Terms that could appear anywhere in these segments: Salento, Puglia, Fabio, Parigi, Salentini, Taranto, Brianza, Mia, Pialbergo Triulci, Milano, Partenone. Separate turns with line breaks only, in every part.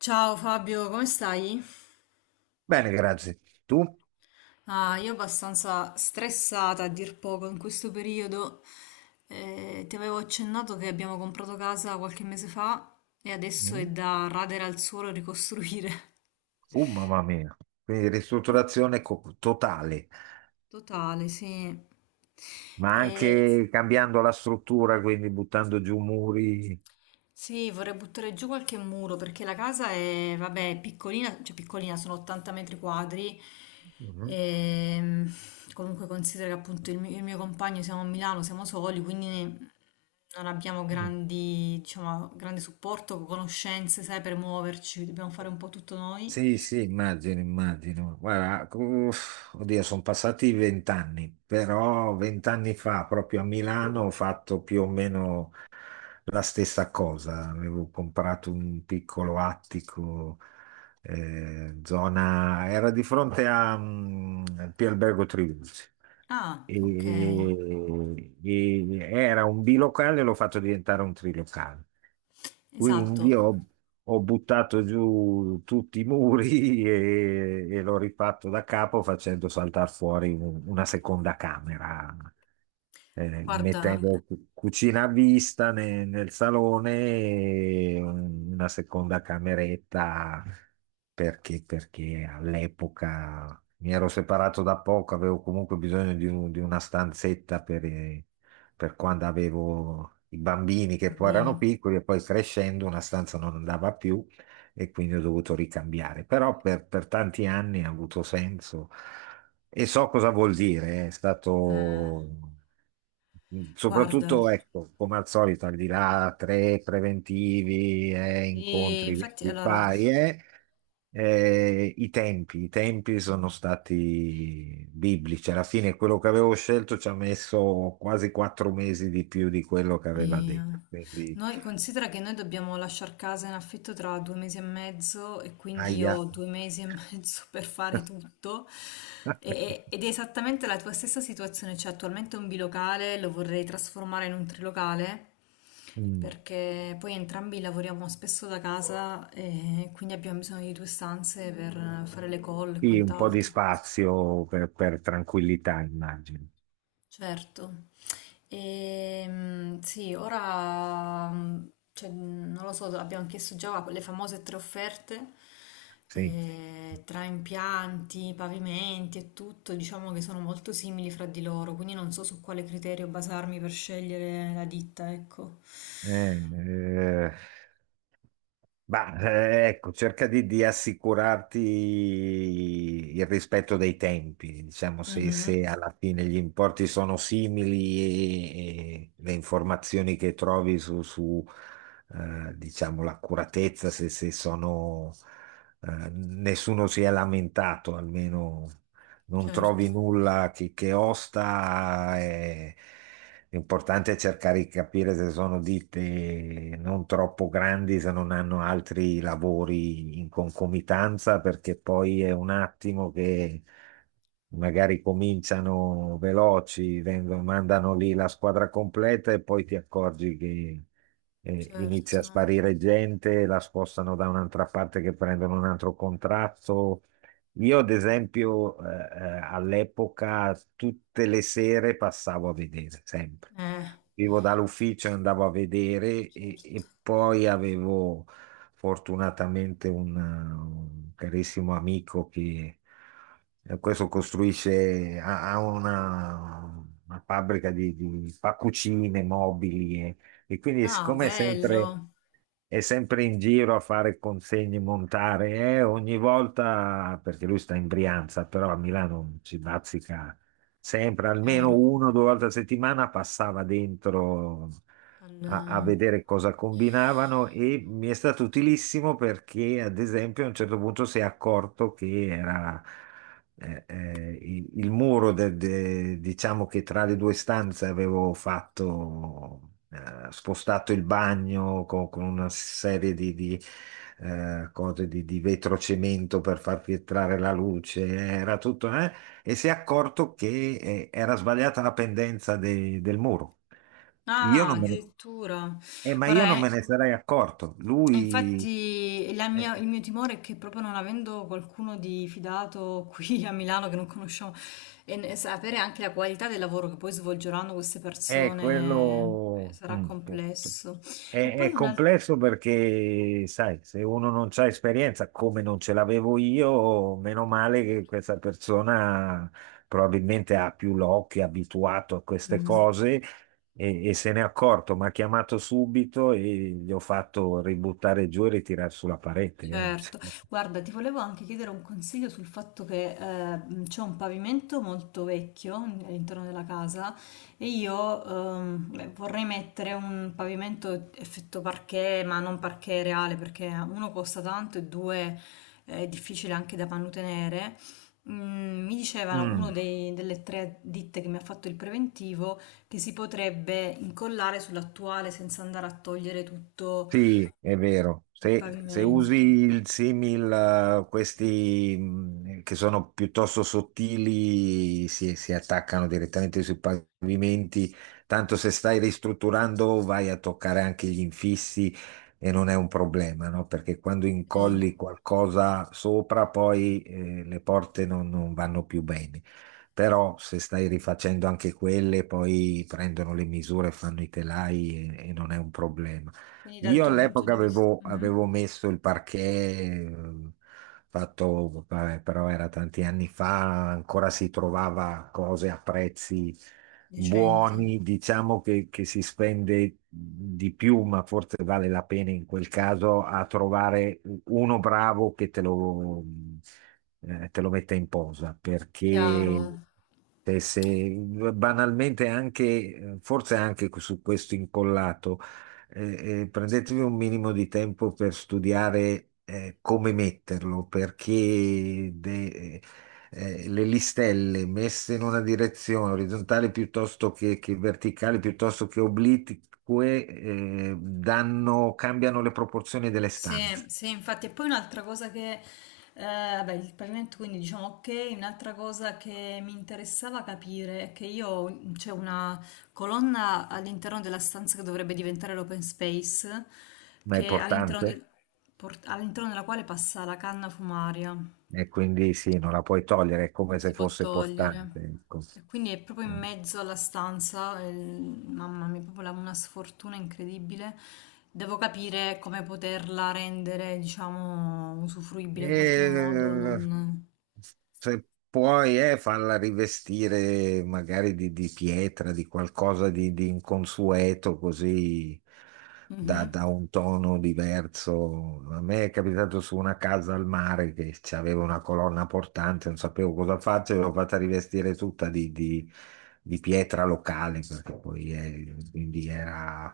Ciao Fabio, come stai?
Bene, grazie. Tu?
Ah, io abbastanza stressata a dir poco in questo periodo. Ti avevo accennato che abbiamo comprato casa qualche mese fa e adesso è
Mm.
da radere al suolo e ricostruire.
Mamma mia. Quindi ristrutturazione totale,
Totale, sì.
ma
E-
anche cambiando la struttura, quindi buttando giù muri.
Sì, vorrei buttare giù qualche muro perché la casa è, vabbè, è piccolina, cioè piccolina, sono 80 metri quadri.
Mhm.
E, Comunque considera che appunto il mio compagno siamo a Milano, siamo soli, non abbiamo grandi, diciamo, grande supporto, conoscenze, sai, per muoverci, dobbiamo fare un po' tutto noi.
Sì, sì, immagino. Guarda, uff, oddio, sono passati vent'anni, però vent'anni fa, proprio a Milano, ho fatto più o meno la stessa cosa. Avevo comprato un piccolo attico, zona, era di fronte a Pialbergo Triulci
Ah, ok,
e, era un bilocale, l'ho fatto diventare un trilocale. Quindi
esatto.
ho, ho buttato giù tutti i muri e l'ho rifatto da capo facendo saltare fuori una seconda camera,
Guarda,
mettendo cucina a vista nel salone e una seconda cameretta perché all'epoca mi ero separato da poco, avevo comunque bisogno di una stanzetta per quando avevo i bambini che poi
bambini,
erano piccoli e poi crescendo una stanza non andava più e quindi ho dovuto ricambiare. Però per tanti anni ha avuto senso e so cosa vuol dire, è
eh,
stato. Mm.
guarda,
Soprattutto, ecco, come al solito, al di là tre preventivi e
sì,
incontri
infatti
di
allora
pari, eh, i tempi sono stati biblici. Alla fine quello che avevo scelto ci ha messo quasi quattro mesi di più di quello che aveva detto.
mia.
Quindi,
Noi considera che noi dobbiamo lasciare casa in affitto tra due mesi e mezzo e quindi io
aia.
ho due mesi e mezzo per fare tutto. Ed è esattamente la tua stessa situazione, cioè attualmente un bilocale lo vorrei trasformare in un trilocale
Mm.
perché poi entrambi lavoriamo spesso da casa e quindi abbiamo bisogno di due stanze per fare le call e
Sì, un po' di
quant'altro.
spazio per tranquillità, immagino.
Certo. Sì, ora cioè, non lo so, abbiamo chiesto già le famose tre offerte. Sì.
Sì.
Tra impianti, pavimenti e tutto, diciamo che sono molto simili fra di loro, quindi non so su quale criterio basarmi per scegliere la ditta, ecco.
Eh, eh. Bah, ecco, di assicurarti il rispetto dei tempi, diciamo,
Mhm,
se alla fine gli importi sono simili e le informazioni che trovi su, diciamo, l'accuratezza, se sono, nessuno si è lamentato, almeno non
certo,
trovi nulla che osta. L'importante è cercare di capire se sono ditte non troppo grandi, se non hanno altri lavori in concomitanza, perché poi è un attimo che magari cominciano veloci, mandano lì la squadra completa e poi ti accorgi che inizia a
certo,
sparire gente, la spostano da un'altra parte che prendono un altro contratto. Io, ad esempio, all'epoca tutte le sere passavo a vedere, sempre.
eh,
Vivo dall'ufficio, e andavo a vedere
certo.
e poi avevo fortunatamente un carissimo amico che questo costruisce, ha una fabbrica di fa cucine, mobili e quindi
Ah,
siccome è sempre
bello,
è sempre in giro a fare consegne in montare, ogni volta, perché lui sta in Brianza, però a Milano ci bazzica sempre, almeno
chiaro.
uno o due volte a settimana passava dentro
Al-
a vedere cosa combinavano e mi è stato utilissimo perché, ad esempio, a un certo punto si è accorto che era il muro diciamo che tra le due stanze avevo fatto, spostato il bagno con una serie cose di vetrocemento per far filtrare la luce, era tutto, e si è accorto che era sbagliata la pendenza del muro. Io
Ah,
non me ne-
addirittura.
ma io
Guarda,
non me ne sarei accorto.
e
Lui
infatti
eh,
il mio timore è che proprio non avendo qualcuno di fidato qui a Milano che non conosciamo sapere anche la qualità del lavoro che poi svolgeranno queste
è,
persone
quello...
sarà
mm,
complesso. E
È,
poi
è
un altro...
complesso perché, sai, se uno non c'ha esperienza, come non ce l'avevo io, meno male che questa
Certo.
persona probabilmente ha più l'occhio, è abituato a
Mhm.
queste
Questo
cose e se n'è accorto. Mi ha chiamato subito e gli ho fatto ributtare giù e ritirare sulla parete.
certo,
Eh.
guarda, ti volevo anche chiedere un consiglio sul fatto che c'è un pavimento molto vecchio all'interno della casa e io beh, vorrei mettere un pavimento effetto parquet, ma non parquet reale perché uno costa tanto e due è difficile anche da mantenere. Mm, mi dicevano uno
Mm.
delle tre ditte che mi ha fatto il preventivo che si potrebbe incollare sull'attuale senza andare a togliere tutto
Sì, è vero.
il
Se usi
pavimento.
il simil, questi che sono piuttosto sottili, si attaccano direttamente sui pavimenti. Tanto se stai ristrutturando, vai a toccare anche gli infissi e non è un problema, no? Perché quando
Ok.
incolli qualcosa sopra, poi le porte non vanno più bene. Però se stai rifacendo anche quelle, poi prendono le misure, fanno i telai e non è un problema.
Quindi dal tuo punto di vista, mhm.
Avevo messo il parquet, eh, fatto, vabbè, però era tanti anni fa, ancora si trovava cose a prezzi
Decenti,
buoni, diciamo che si spende di più, ma forse vale la pena in quel caso a trovare uno bravo che te lo metta in posa,
chiaro.
perché se, se- banalmente anche, forse anche su questo incollato. Prendetevi un minimo di tempo per studiare come metterlo, le listelle messe in una direzione orizzontale piuttosto che verticale, piuttosto che oblique, danno, cambiano le proporzioni delle
Sì,
stanze,
sì, infatti, e poi un'altra cosa che, vabbè, il pavimento, quindi diciamo ok, un'altra cosa che mi interessava capire è che c'è una colonna all'interno della stanza che dovrebbe diventare l'open space,
ma è
che all'interno
portante
del- port- all'interno della quale passa la canna fumaria.
e quindi sì, non la puoi togliere, è
Non
come se
si può
fosse portante.
togliere.
Ecco.
E quindi è proprio in mezzo alla stanza, mamma mia, proprio una sfortuna incredibile. Devo capire come poterla rendere, diciamo, usufruibile in qualche modo.
E,
Non-
se puoi, farla rivestire magari di pietra, di qualcosa di inconsueto, così
mhm.
da un tono diverso. A me è capitato su una casa al mare che aveva una colonna portante, non sapevo cosa farci, l'ho fatta rivestire tutta di pietra locale, perché poi è- quindi era...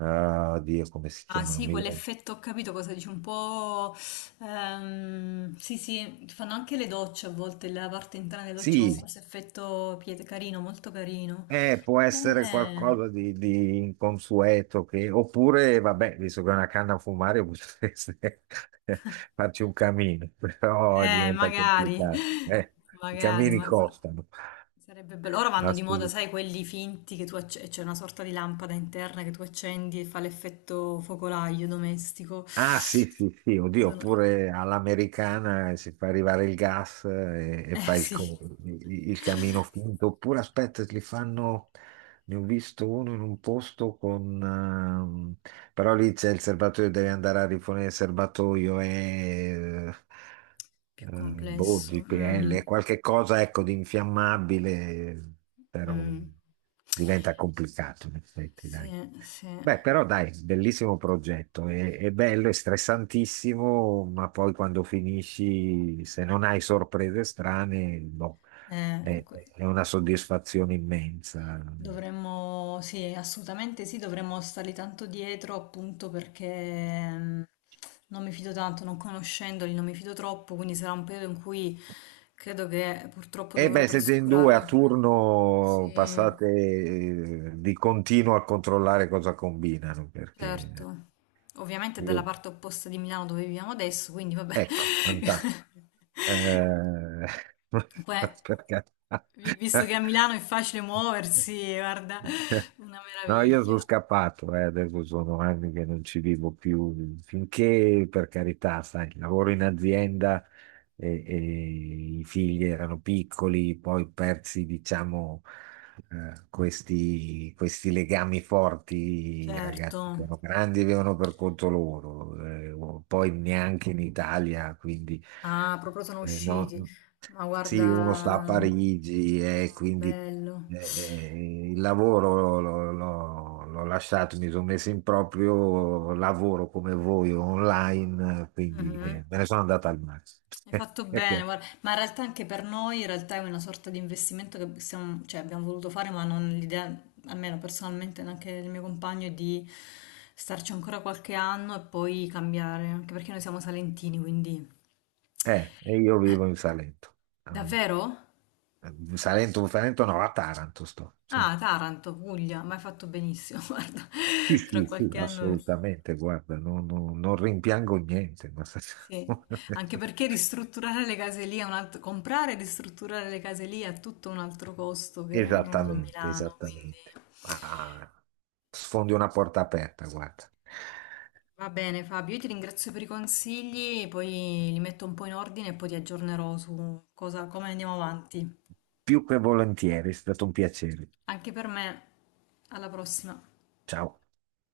ah, Dio, come si
Ah
chiamano?
sì,
Mi... viene.
quell'effetto, ho capito cosa dici, un po'... sì, sì, fanno anche le docce a volte, la parte interna delle docce con, sì,
Sì,
questo effetto piet- carino, molto carino.
eh, può essere
Eh...
qualcosa di inconsueto, che- oppure, vabbè, visto che è una canna a fumare, potreste farci un camino, però diventa
Magari,
complicato. I
magari,
camini
ma quello-
costano.
sarebbe bello. Ora vanno di moda,
Assolut-.
sai, quelli finti che tu acce- c'è una sorta di lampada interna che tu accendi e fa l'effetto focolaio domestico.
Ah, sì, sì, sì, oddio,
Sono-
oppure all'americana si fa arrivare il gas e
eh
fa
sì,
il camino finto, oppure aspetta, li fanno, ne ho visto uno in un posto con... però lì c'è il serbatoio, devi andare a rifornire il serbatoio e
più
boh,
complesso. Mm,
GPL, qualche cosa ecco di infiammabile, però
mm.
diventa complicato in effetti,
Sì,
dai.
sì.
Beh, però dai, bellissimo progetto, è bello, è stressantissimo, ma poi quando finisci, se non hai sorprese strane, boh, è,
Ecco.
è una soddisfazione immensa.
Dovremmo, sì, assolutamente sì, dovremmo starli tanto dietro appunto perché non mi fido tanto, non conoscendoli, non mi fido troppo, quindi sarà un periodo in cui credo che purtroppo
E
dovrò
beh, siete in due a
trascurare. Sì,
turno, passate di continuo a controllare cosa combinano, perché
certo. Ovviamente è dalla
io-
parte opposta di Milano dove viviamo adesso, quindi vabbè.
ecco, fantastico. Eh,
Poi,
per carità.
vi- visto che a Milano è facile muoversi, guarda, una
No, io sono
meraviglia,
scappato, adesso sono anni che non ci vivo più, finché per carità, sai, lavoro in azienda e i figli erano piccoli, poi persi, diciamo, questi legami forti, i
certo.
ragazzi sono grandi e vivono per conto loro, poi neanche in Italia, quindi
Ah, proprio sono usciti.
no,
Ma
sì, uno sta a
guarda,
Parigi e quindi
bello.
il lavoro l'ho lasciato, mi sono messo in proprio lavoro come voi online, quindi
Mhm.
me ne sono andato al mare.
Hai fatto bene,
Perché,
guarda. Ma in realtà anche per noi in realtà è una sorta di investimento che stiamo- cioè, abbiamo voluto fare, ma non l'idea, almeno personalmente, neanche il mio compagno, è di starci ancora qualche anno e poi cambiare, anche perché noi siamo salentini, quindi...
e io
Eh,
vivo in Salento. Mm,
davvero?
in Salento, in Salento no, a Taranto sto. Sì,
Ah, Taranto, Puglia, ma hai fatto benissimo, guarda,
sì,
tra
sì, sì,
qualche anno...
assolutamente, guarda, non rimpiango niente.
Sì, anche perché ristrutturare le case lì è un altro, comprare e ristrutturare le case lì è tutto un altro costo che non a
Esattamente,
Milano, quindi
esattamente. Ah, sfondi una porta aperta, guarda.
va bene Fabio, io ti ringrazio per i consigli, poi li metto un po' in ordine e poi ti aggiornerò su cosa, come andiamo avanti.
Più che volentieri, è stato un piacere.
Anche per me, alla prossima.
Ciao.